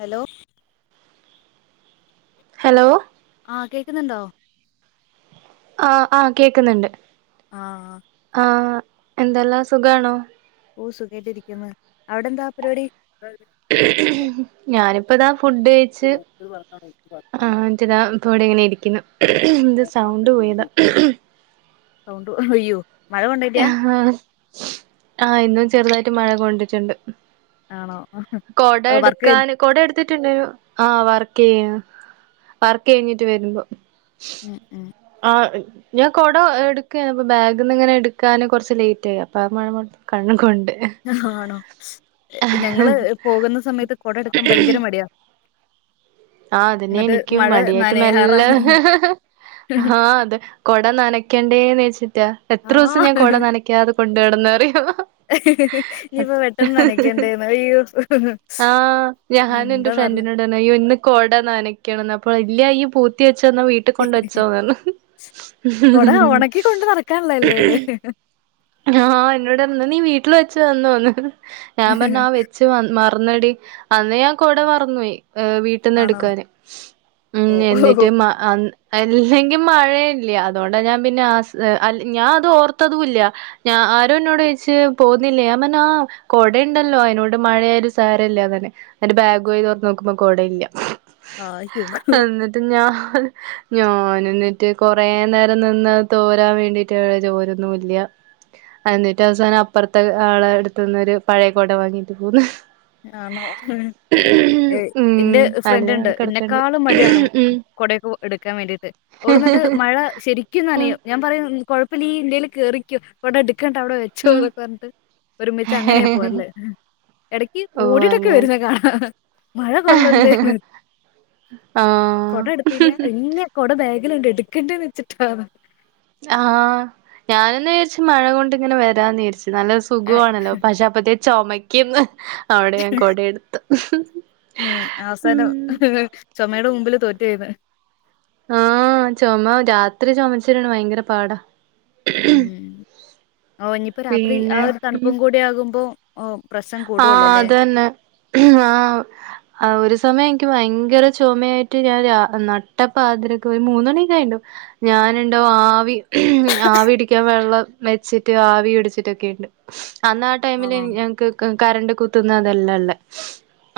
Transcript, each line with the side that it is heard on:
left: Hello
right: hello
left: ആഹ് കേക്കുന്നുണ്ടോ?
right: ആഹ് ആഹ് കേക്ക്‌ന്ന്ണ്ട്
left: ആഹ് ആഹ്
right: ആഹ് എന്തെല്ലാം സുഖാണോ?
left: ഓഹ് സുഖായിട്ടിരിക്കുന്ന് അവിടെന്താ പരിപാടി
right: ഞാനിപ്പതാ ഫുഡ്
left: പറ [unintelligible]
right: റ്റ്താ പ്പവിടിങ്ങനിരിക്ക്‌ന്ന് ഇന്റെ സൗണ്ട് പോയതാ
left: സൗണ്ട് ഒ അയ്യോ മഴ കൊണ്ടേട്ടിയാ
right: അഹാ ആഹ് ഇന്നും ചെറുതായിട്ട് മഴ കൊണ്ടിട്ടുണ്ട്
left: ആണോ
right: കൊട
left: വർക്ക് കഴി
right: എട്ക്കാന് കൊടെടുത്തിട്ടുണ്ടൊരു ആ വർക്ക് ചെയ്യ വർക്കയിഞ്ഞിട്ട് വരുമ്പോ
left: ഉം ഉം
right: ആഹ് ഞാൻ കൊട എടുക്കയ അപ്പൊ ബാഗിന്നിങ്ങനെ എടു ക്കാനും കുറച്ച് ലേറ്റായി അപ്പം ആ മഴമൊത്തോം കൺ കൊണ്ട്
left: ആണോ ഞങ്ങള് പോകുന്ന സമയത്ത് കൊടെടുക്കാൻ ഭയങ്കര മടിയാ [inaudible]
right: ആഹ് അതന്നെ
left: എന്നിട്ട്
right: നിക്കും
left: മഴ
right: മടിയായിട്ട്
left: നനയാറാ
right: മെല്ലെ ഹാഹ് അതെ കൊട നനക്കേണ്ടേന്ന്ച്ചിട്ടാ എത്ര ദിവസം ഞാൻ
left: ആഹ്
right: കൊട നനക്കാതെ കൊണ്ടടന്നറിയോ
left: ഇനിയിപ്പോ
right: ഒറ്റ
left: പെട്ടെന്ന് നനയ്ക്കണ്ടേന്ന് അയ്യോ
right: ആഹ് ഞാനും എന്റെ
left: എന്താന്നറില്ല
right: ഫ്രണ്ടിനോട് ഇയ്യ് ഇന്ന് കൊട നനക്കണം അപ്പം ഓള് പറയാ പൂത്തി വെച്ചോ ന്നാ വീട്ട് കൊണ്ട് വെച്ചോ പറഞ്ഞു
left: കൊട ഒണക്കി കൊണ്ട് നടക്കാനുള്ളല്ലേ ഇത്
right: ആഹ് എന്നോട് പർഞ്ഞു നീ വീട്ടിൽ വെച്ചു വന്നോന്ന് ഞാൻ പറഞ് ആഹ് വെച്ച് ച്ച് മറന്നടി അന്ന് ഞാൻ കൊട മാറനോയ് വീട്ട
left: ആണോ
right: വീട്ടിന്നെടുക്കാന് ഉം
left: ഓ
right: എന്നിട്ട്
left: ഓ
right: മ അന്ന് അല്ലെങ്കി മഴല്ല അതൊണ്ട ഞാൻ പിന്നെ ആസ് അല്ലെ ഞാൻ അത് ഓർത്തതുല്ല ഞാ ആരോ ഇന്നോട് ചോയ്ച്ച് പോവുന്നില്ലേ ഞാൻ പറഞ്ഞ് ആഹ് കൊടയ്ണ്ടല്ലോ അയ്നോട് മഴയായാലും സാരല്ല്യാന്നർഞ്. ന്നിട്ട് ബാഗ് പോയി തൊർന്നോക്കുമ്പം കുട ഇല്യാ.
left: ആഹ് [unintelligible]
right: റ്റ് ഞാൻ ഞാന് ന്നട്ട് കൊറേ നേരം നിന്നത് തോരാൻ വേണ്ടി റ്റ്, തോരുന്നൂല്ല്യ. എന്നിട്ടവസാനം അപ്പർത്തെ ആളെ എട്ത്ത്ന്ന് ഒരു പഴയ കൊട വാങ്ങിട്ട് പോന്ന്.
left: ആണോ. എഹ്
right: ഉം
left: ഇൻ്റെ
right: അല്ലേ
left: ഫ്രണ്ടിണ്ട്,
right: അവിടെ കിടക്കണ്ട്
left: ഇന്നെക്കാളും മടിയാണ്
right: ഉം
left: കൊടയൊക്കെ എടുക്കാൻ വേണ്ടിട്ട്. ഓള് ന്നട്ട് മഴ ശെരിക്കും
right: ഉം
left: നനയും. ഞാൻ പറയും കുഴപ്പല്ല ഈ ഇൻ്റേല് കേറിക്ക്യോ. കൊട എടുക്കണ്ട അവിടെ വെ ച്ചു
right: ഉം
left: ന്നൊക്കെ പറഞ്ഞിട്ട് ഒരുമിച്ച് അങ്ങനെയാ പോരല്. എടക്ക്യ്
right: ഓ
left: ഓടിട്ടൊക്കെ
right: അങ്ങനെ
left: വരുന്നെ കാണാ മഴ കൊള്ളണ്ടേന്ന്.
right: ആഹ്.
left: ഇന്ന് കൊട ബാഗില്ണ്ട് എടുക്കണ്ടേന്ന് വെച്ചിട്ടാന്ന്.
right: ആഹ്. ഞാനിന്ന് വിയാരിച് മഴകൊണ്ടിങ്ങനെ വരാന്നിയാര്ച്. നല്ല സുഖു
left: ഏഹ്
right: ആണല്ലോ പക്ഷേ അപ്പത്തെക്ക്‌ ചുമക്ക്യ്ന്ന്. അഹോണ്ട് ഞാൻ കൊട എടുത്ത്.
left: ചോമയുടെ മുമ്പില് തോറ്റോയീന്ന്.
right: ആഹ് ചൊമ രാത്രി ചൊമച്ചിട്ടെന്നെ ഭയങ്കര പാടാ.
left: മ്മ് ഓന് ഇഞ്പ്പ രാത്രി ആ
right: പിന്നെ
left: ഒരു
right: ഉം
left: തണുപ്പും കൂടിയാകുമ്പോ, ഓഹ് പ്രസ്സം കൂടു
right: ആഹ്
left: ഒള്ളു ല്ലേ.
right: അതന്നെ ആഹ്. ആഹ് ഒരു സമയം എന്ക്ക്യ് ഭയങ്കര ചുമയായിട്ട് ഞാൻ രാ നട്ടപ്പപാതിരക്ക് ഒരു മൂന്ന് മണിയൊക്കായിണ്ടാവും. ഞാനുണ്ടോ ആവി ആവി പിടിക്കാൻ വെള്ളം വെച്ചിട്ട് ആവി പിടിച്ചിട്ടൊക്കെയ്ണ്ട്. അന്നാ ടൈമില്
left: ആണോ
right: ഞങ്ങക്ക് ക് കറണ്ട് കുത്തുന്ന അതല്ല ഇള്ളെ.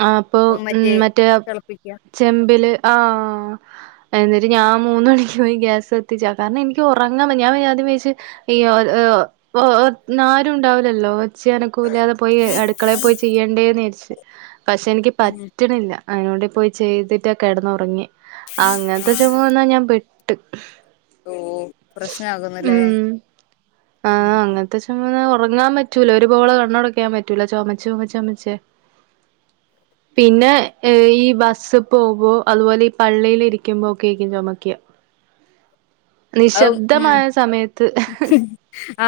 right: ആഹ് അപ്പൊ മ്മ് മറ്റേ
left: തിളപ്പിക്കുക
right: ചെമ്പില് ആഹ് എന്നിട്ട് ഞാൻ മൂന്ന് മണിക്ക് പോയി ഗ്യാസ് കത്തിച്ചാ. കാരണം എനിക്ക് ഉറങ്ങാൻ ന്ന ഞാൻ പിന്നാദ്യം വിയാരിച്ച്. ഈ ഒര് ഒ ഒ ഒ ഒത് ന്നാരുണ്ടാവൂലല്ലോ ഒച്ചിയനക്കവു ഇല്ലാതെ പോയി അടുക്കളെ പോയി ചെയ്യെണ്ടേ ന്ന് വിയാര്ച്ച്. പക്ഷെ എനിക്ക് പറ്റ്ണില്ല. അയിനോടേ പോയി ചെയ്തിട്ടാ കെടന്നുറങ്ങ്യേ. അങ്ങനത്തെ ചുമ വന്നാ ഞാൻ പെട്ട്.
left: ഓഹ് പ്രസ്നാകും ന്ന് ല്ലേ.
right: ത്തെ ചുമ വന്നാ ഉറങ്ങാൻ പറ്റൂല. ഒരുപോള കണ്ണട ക്ക്യാൻ പറ്റൂല. ചൊമച്ച് ചൊമച്ച് ചൊമച്ചേ. പിന്നെ ഈ ബസ് പോവുമ്പോ അതുപോലെ ഈ പള്ളിയിലിരിക്കുമ്പൊക്കേയ്ക്കും ചൊമക്ക്യാ.
left: അഹ് ഉം.
right: സമയത്ത്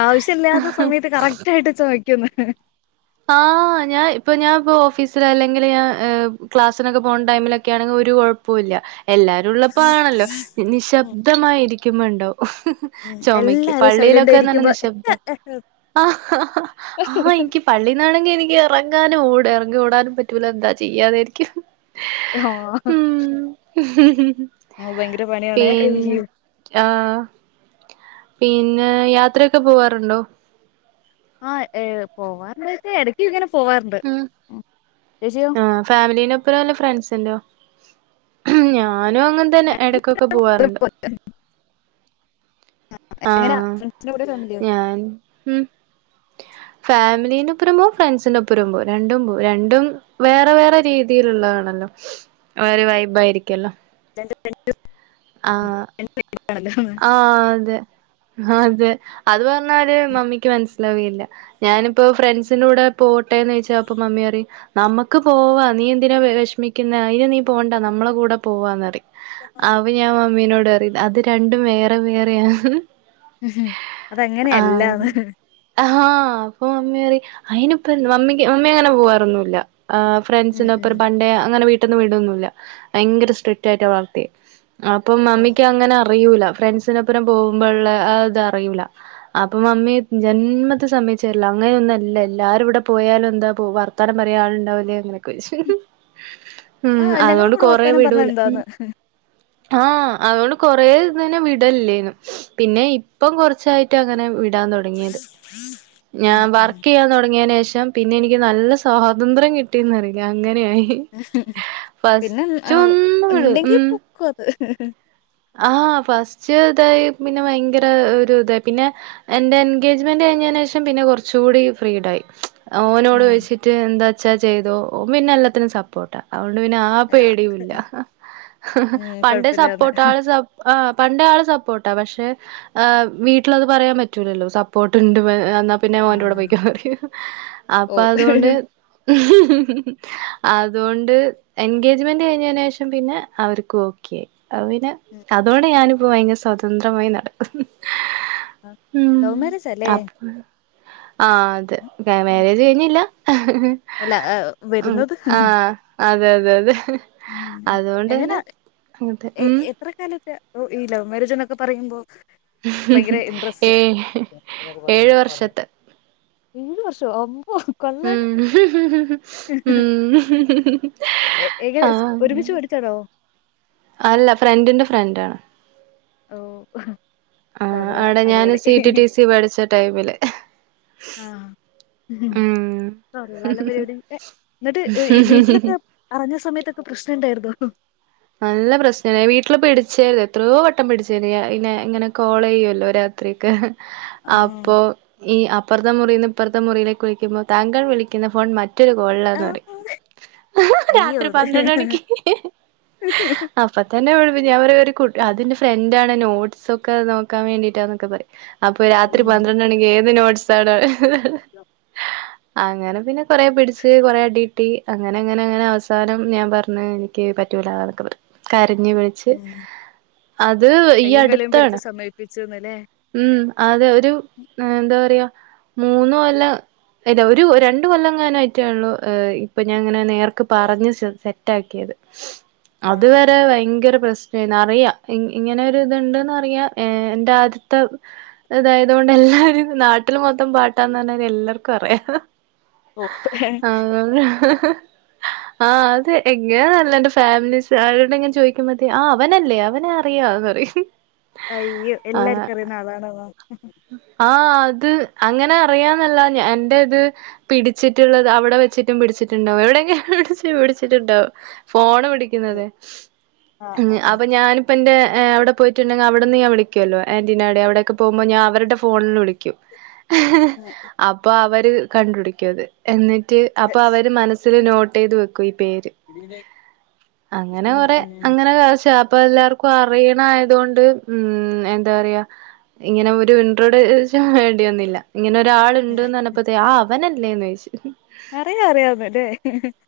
left: ആവശ്യല്ല്യാത്ത സമയത്ത് കറക്റ്റായിട്ട് ചൊമ ക്ക്യുംന്ന്.
right: ആഹ് ഞാൻ ഇപ്പ ഞാൻ ഇപ്പോ ഓഫീസില് അല്ലെങ്കില് ഞാൻ ഏഹ് ക്ലാസിനൊക്കെ പോണ ടൈമിലൊ ക്കേണെങ്കി ഒരു കൊഴപ്പു ഇല്യ. എല്ലാ രുള്ളപ്പാണല്ലോ നിശബ്ദമായിരിക്കുമ്പണ്ടാവും. ചൊമയക്ക്യും.
left: എല്ലാരും സൈലന്റ്
right: പള്ളിയിലൊക്കെന്നർഞാ
left: ആയിരിക്കുമ്പോ
right: നിശബ്ദ. ആഹ് ആഹ് ഇൻക്ക്യും. പള്ളീന്നാണെങ്കി എനിക്ക് ഇറങ്ങാനും ഓട ഇറങ്ങി ഓടാനും പറ്റൂല. എന്താ ചെയ്യാന്ന് വിയാരിക്കും.
left: ആഹ്. നോഹ് ഭയങ്കര പണിയാണെ.
right: പിന്നെ
left: അയ്യൊ
right: ആഹ് പിന്നെ യാത്രയൊക്കെ പോവാറുണ്ടോ?
left: ആഹ് ഏഹ് പോവാറുണ്ടോയ്ച്ചാ എടക്ക്ങ്ങനെ പോവാറ്ണ്ട്. ഉം [unintelligible]
right: ആഹ് ഫാമിലിന്റെപ്പൊരോ അല്ലെ ഫ്രണ്ടിൻ്റോ? ഞാനും അങ്ങൻ തന്നെ എടക്കൊക്ക പോവാറ്ണ്ട് ആ
left: എങ്ങനാ ഫ്രണ്ട്സിന്റെ കൂടെയോ ഫാമിലിയോ
right: ഞാൻ ഉം ഫാമിലീന്റെ ഒപ്പരം പോവും ഫ്രണ്ട്സിന്റെ ഒപ്പരോം പോവും രണ്ടും പോവും രണ്ടും വേറെ വേറെ രീതിയിലുള്ളതാണല്ലോ ഒരു വൈബായിരിക്കല്ലോ ആ ആ അതെ അതെ അത് പർഞ്ഞാല് മമ്മിക്ക് മൻസ്സിലാവെ ഇല്ല ഞാനിപ്പൊ ഫ്രണ്ട്സിന്റെ കൂടെ പോട്ടേന്ന് ചോയ്ച്ചാ അപ്പൊ മമ്മി പറയും നമ്മക്ക് പോവാ നീ എന്തിനാ വെഷ്മിക്കുന്ന അയിന് നീ പോണ്ട നമ്മള കൂടെ പോവാന്നറിം
left: [unintelligible]
right: അപ്പം ഞാൻ മമ്മീനോട് പറയും അത് രണ്ടും വേറെ വേറെയാന്ന്
left: അത് അങ്ങനെയല്ലാന്ന്
right: അഹാ അപ്പൊ മമ്മി പറഴും അയിനിപ്പ മമ്മിക്ക് മമ്മി അങ്ങനെ പോവാറൊന്നുല്ല ആ ഫ്രണ്ട്സിന്റെ ഒപ്പരം പണ്ടേ അങ്ങനെ വീട്ട്ന്ന് വിടൊന്നുല്ല ഭയങ്കര സ്ട്രിക്ട ആയിട്ട വളർത്തിയെ അപ്പം മമ്മിക്ക് അങ്ങനെ അറിയൂല ഫ്രണ്ട്സിനൊപ്പരം പോവുമ്പള്ളെ ആ ഇത് അറിയൂല അപ്പം മമ്മി ജന്മത്ത് സമ്മയിച്ചേര്ല്ല അങ്ങനൊന്നും അല്ല എല്ലാരൂടെ പോയാലും എന്താപ്പൊ വർ ത്താനം പറയാ ആൾണ്ടാവുലേ അങ്ങനൊക്ക ചോയ്ച്ച്
left: ആ ഞങ്ങള കൂടെ വർത്താനം പർഞ്ഞ എന്താന്ന്
right: ആ അതോണ്ട് കൊറേ ദിസ്ത്തിന് വിടല്ലേന്നു പിന്നെ ഇപ്പം കൊർച്ചായിട്ട അങ്ങനെ വിടാൻ തൊട്ങ്ങിയത് ഞാൻ വർക്കയ്യാൻ തോട്ങ്ങിയെന് ശേഷം പിന്നെ എനിക്ക് നല്ല സ്വാതന്ത്ര്യം കിട്ടീന്നറീലെ അങ്ങനെയി
left: പിന്നെ ആ
right: വിടു
left: ഇണ്ടെങ്കി പൊക്കു അത്
right: ആ ഫസ്റ്റ് ഇതായി പിന്നെ ഭയങ്കര ഒരു ഇതായി പിന്നെ എന്റെ എൻഗേജ്മെന്റ് കഴിഞ്ഞേനെഷം പിന്നെ കൊർച്ച് കൂടി ഫ്രീഡായി ഓനോട്
left: ആഹ്
right: ചോയിച്ച്ട്ട് എന്താച്ചാ ചെയ്തോ ഓം പിന്നെ എല്ലത്തിനും സപ്പോട്ടാ അതൊണ്ട് പിന്നെ ആ
left: യാ.
right: പേടിയുല്ല
left: ഉം,
right: പണ്ട് സപ്പോ
left: കുഴപ്പമില്ലാന്ന്.
right: സ ആ പണ്ടേ ആള് സപ്പോട്ടാ പക്ഷെ ആ വീട്ടില് അത് പറയാം പറ്റൂലല്ലോ സപ്പോർട്ട് ഇണ്ട് എന്നാ പിന്നെ ഓന്റെ കൂടെ
left: ആഹ്
right: പൊയ്ക്കോ പറയും അപ്പ
left: ഓ ഉം
right: അതോണ്ട്
left: കൊഴപ്പില്ലാന്ന്
right: അതോണ്ട് എൻഗേജ്മെന്റ് കഴിഞ്ഞെനെഷം പിന്നെ അവര്ക്ക് ഓക്കെ ആയി പിന്നെ അതോടെ ഞാനിപ്പോ ഭയങ്കര സ്വതന്ത്രമായി നടക്കുന്നു
left: ആഹ്
right: ഉം
left: പോവും ലവ് മാരേജാല്ലേ
right: അപ് ആ അതെ മെരേജ് കഴിഞീല്ല
left: അല്ല ഏഹ്
right: ഉം
left: വരുന്നത്
right: ആ അതെ അതെ അതെ
left: ഉം
right: അതുകൊണ്ട്
left: എങ്ങനാ
right: തന്നെ അതെ
left: എ
right: ഉം
left: എ ത്ര കാലത്തെ ഈ ലൗ മെരേജ്ന്നൊക്കെ പറയുമ്പോ ഭയങ്കര ഇൻട്രസ്റ്റ്
right: ഏ ഏഴ്
left: [unintelligible]
right: വർഷത്തെ
left: മൂന്ന് വർഷോ അമ്പോ കൊള്ളാലോ
right: ഉം ഉം
left: എങ്ങനെ സ്
right: ആ
left: ഒരുമിച്ച് പടിച്ചാണോ
right: അല്ല ഫ്രണ്ടിൻ്റെ ഫ്രണ്ടാണ്
left: ഓ ഹ്
right: ആ ആട ഞാന് സി ട്ടി ട്ടി സി പഠിച്ച ടൈമില്
left: ആ ഉം കൊള്ളാല്ലോ പരിവാടി
right: ഉം
left: ന്നട്ട് വീ വീട്ടിലൊക്കെ അറഞ്ഞ സമയത്തൊക്ക പ്രശ്നണ്ടാര്ന്നൊ
right: നല്ല പ്രശ്നം വീട്ടില് പിടിച്ചേര് എത്രോ വട്ടം പിടിച്ചേനി ഇന്നെ ഇങ്ങനെ കോള് ചെയ്യോല്ലോ രാത്രിക്കെ
left: ആഹ്
right: അപ്പോ ഈ അപ്പറത്തെ മുറിന്ന് ഇപ്പറത്തെ മുറിയിലേക്ക് വിളിക്ക്‌മ്പ താങ്കൾ വിളിക്ക്‌ന്ന ഫോൺ മറ്റ മറ്റൊരു കോളിലാന്ന് പറയും.
left: ആഹ് അയ്യോ
right: രാത്രി
left: അത്
right: പന്ത്രണ്ട് മണിക്ക് അപ്പ തന്നെ ഇവര്വ്ടെവെരും ഞാൻപറയും ഒര് കൂട്ട് അതിന്റെ ഫ്രണ്ടാണ് നോട്ട്സൊക്കെ നോക്കാൻ വേണ്ടിട്ടാന്നൊക്കെ പറയും. അപ്പ രാത്രി പന്ത്രണ്ട് മണിക്ക് ഏത് നോട്ട്സാടെ അങ്ങനെ പിന്നെ കൊറേ പിടിച്ച് കൊറേ അടിട്ടി അങ്ങനെ അങ്ങനെ അങ്ങനെ അവസാനം ഞാൻ പറഞ് എനിക്ക് പ റ്റൂലാനൊക്കെ പറയും കരഞ് വിളിച്ച്
left: ഉം
right: അത് ഈ അട്ത്താണ്.
left: പിച്ച് ന്ന്ലേ
right: ഉം അതെ ഒരു എന്താ പറയാ മൂന്നു കൊല്ലം ഇല്ല ഒരു രണ്ട് കൊല്ലംങ്ങാനായിട്ടൊള്ളൂ ഇ പ്പ ഞാൻ ഇങ്ങനെ നേർക്ക് പറഞ് സ് സെറ്റാക്കിയത് അതുവരെ ഭയങ്കര പ്രശ്ന നറിയാം ഇ ഇങ്ങനെ ഇതുണ്ട്ന്നറിയാ എ എന്റെ ആദ്യ ത്തഇതായത് കൊണ്ട് എല്ലാരും നാട്ടില് മൊത്തം പാട്ടാന്ന് പറഞാരി എല്ലാർക്കും അറിയാ [unintelligible] ആഹ് അത് എങ്ങാനാന്നറില്ല എന്റെ ഫാമിലീസ് അവരോടിങ്ങനെ ചോയിക്കുംമ്പത്തെ ആ അവനല്ലേ അവനെ ആർ അറിയാം എന്ന്പറയും.
left: അയ്യോ! എല്ലാർക്കും അറിയുന്നാ ആളാണേവോ?
right: ആഹ് അത് അങ്ങനെ അറിയാന്നല്ല ഞ എന്റെത് പിടിച്ചിട്ട്ള്ളത് അവ്ടെ വെച്ചിട്ടും പിടിച്ചിട്ട്ണ്ടാവും എവ്ടെക്കെയാ വെച്ച് പിടിച്ചിട്ട്ണ്ടാവും. ഫോണ് പിടിക്ക്‌ന്നത്
left: ആഹ് ആഹ്
right: അപ്പ ഞാനും അപ്പന്റെ അവ്ടെ പോയിട്ട്ണ്ടങ്കി അവിട്ന്ന്ഞാൻ വിളിക്ക്‌വല്ലോ ആന്റിന്റെ അവ്ടെ അവ്ടെക്കെ പോവുബെ ഞാൻ അവര്ടെ ഫോണില് വിളിക്കും അപ്പം അവര് കണ്ട്പിടിക്കും അത് എന്നിട്ട് അപ്പം അവര് മനസ്സില് നോട്ട് ചെയ്ത് വെക്കും ഈ പേര് അങ്ങനെ
left: ഉം
right: കൊറേ അങ്ങനെക്കാവശ്യ അപ്പൊ എല്ലാർ ക്കും അറിണയാതൊണ്ട് ഉം എന്താ പറയാ ഇങ്ങനെ വി ഒര് ഇണ്ട്രോടോഷൻ വേണ്ടി വന്നില്ല ഇങ്ങനെ
left: ഉം
right: ഒരാള്ണ്ട്ന്ന് പറഞ്ഞപ്പേത്തെന് ആ അവനല്ലേന്ന് ചോയിച്ചു.
left: അറിയാം അറിയം എന്ന്ലേ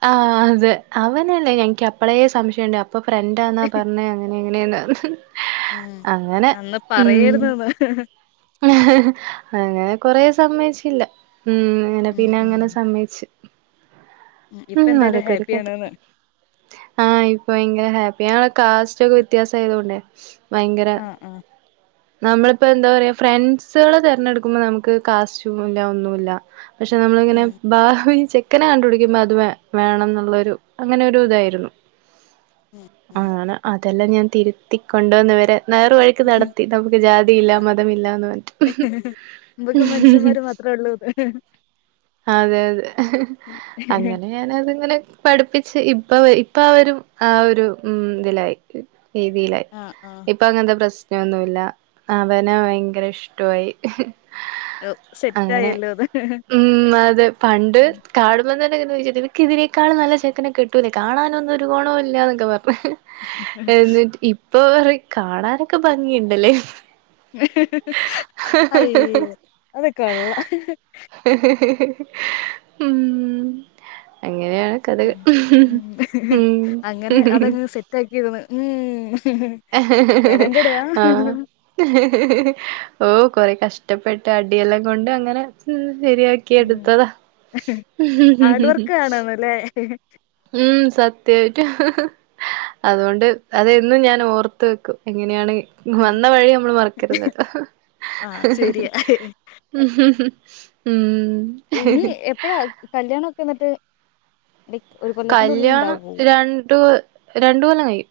right: ആഹ് അതെ അവനല്ലേ എനിക്ക് അപ്പളേ സംശയൊണ്ട് അപ്പ ഫ്ര ണ്ടാന്നാ പറഞ്ഞെ അങ്ങനെ ഇങ്ങനെയാന്ന് പറഞ്ഞു
left: ഉം അന്ന് പറയര്ത് ന്.
right: അങ്ങനെ കൊറേ സമ്മയിച്ചില്ല. ഉം അങ്ങനെ പിന്നെ അങ്ങനെ സമ്മയിച്ചു.
left: ഇപ്പ
right: ഉം
left: എന്തായാലും
right: അതൊക്കെര് കഥ.
left: ഹാപ്പിയാണ്ന്ന്
right: ആഹ് ഇപ്പ ഭയങ്കര ഹാപ്പിയാ ഞങ്ങള് കാസ്റ്റൊക്കെ വിത്യാസായതൊണ്ടേ ഭയങ്കര
left: ആഹ് ആഹ്
right: നമ്മളിപ്പോ എന്താ പറയാ ഫ്രണ്ട്സ്കള് തിരഞ്ഞെട്ക്ക്‌മ്പ നമുക്ക് കാസ്റ്റ്യൂം ഇല്ല ഒന്നും ഇല്ല പക്ഷെ നമ്മളിങ്ങനെ ഭാവി ചെ ക്കനെ കണ്ട്പിടിക്ക്‌മ്പ അത് വേ വേണം നൊള്ളൊരു അങ്ങനെരു ഇതായിരുന്നു.
left: ഉം ഉം
right: ആണ് അതെല്ലാം ഞാൻ തിര്ത്തി കൊണ്ട് വന്ന് ഇവരെ നേർവഴിക്ക് നടത്തി നമുക്ക് ജാതിയില്ലാ മ മതമില്ലാന്ന് പറഞ്ട്ട്.
left: നമ്മക്ക് മന്ഷമാര് മാത്രേള്ളൂന്ന്.
right: അതെ അതെ അങ്ങനെ ഞാനതിങ്ങനെ പഠിപ്പിച്ച് ഇപ്പവ ഇപ്പവരും ആ ഒരു ഉം ഇതിലായി. രീതിലായി.
left: ആഹ് ആഹ്
right: ഇപ്പങ്ങൻത്തെ പ്രശ്നൊന്നുല്ല അവന ഭയങ്കര ഇഷ്ട്വായി. ഹാ അങ്ങനെ.
left: സെറ്റായല്ലോ
right: ഉം അതെ പണ്ട്.
left: അത്
right: കാണുമ്പംതന്നെ [unintelligible] നിനക്ക് ഇതിനേക്കാൾ നല്ല ചെക്കനെ ക് ട്ടുലെ ലേ കാണാനൊന്നോരു ഗോണോല്ലാന്നൊക്കെ പറഞ്. ഹേ എന്നിട് ഇപ്പൊ പറിം. കാണാനൊക്കെ ഭംഗിയ്ണ്ടല്ലേ.
left: ഹേ ഹേ അയ് അത്‌കൊള്ള.
right: ഉം അങ്ങനാണ്.
left: അങ്ങനെ അതങ്ങ് സെറ്റാക്കിക്ക് ണ് ഉം.
right: ആഹ് ഓ കൊറെ കഷ്ടപ്പെട്ട് അടിയെല്ലാം കൊണ്ട് അങ്ങനെ ഉം ശരിയാ ക്കി
left: മ്മ്.
right: എട്ത്തതാ.
left: [unintelligible] ലെ
right: ഉം സത്യായിട്ടും. ഹാ അതോണ്ട് അതെന്നും ഞാൻ ഓർത്ത് വെക്കും. എങ്ങനെയാണ്.
left: മ്മ്.
right: വന്നവഴി അമ്മള് മറക്കരുതല്ലോ.
left: ആ ശരിയാ.
right: ഉം.
left: ഇനി എപ്പഴാ കല്യാണക്കെ ഇന്നട്ട് നിക് ഒരു കൊ
right: കല്ല്യാണം രണ്ടു രണ്ട് കപല്ലം കയ്യും.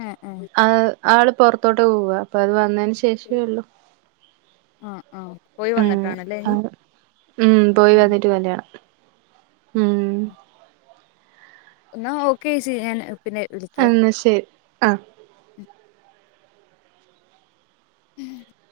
left: ഏഹ് ഏഹ്
right: ആള് പൊറത്തോട്ട് പോവാ. അപ്പൊ അത് വന്നെന് ശേഷേള്ളു.
left: ആ ആ. പോയി
right: ഉം
left: വന്നിട്ടാണല്ലേ ഇനി?
right: ആൾ. ഉം പോയി
left: മ്മ്.
right: വന്നിട്ട് കല്യാണം. ഉം
left: ഇന്നാ ഓക്കേച്ചി ഞാൻ
right: എന്ന ശരി ആ.
left: ഉം ഉം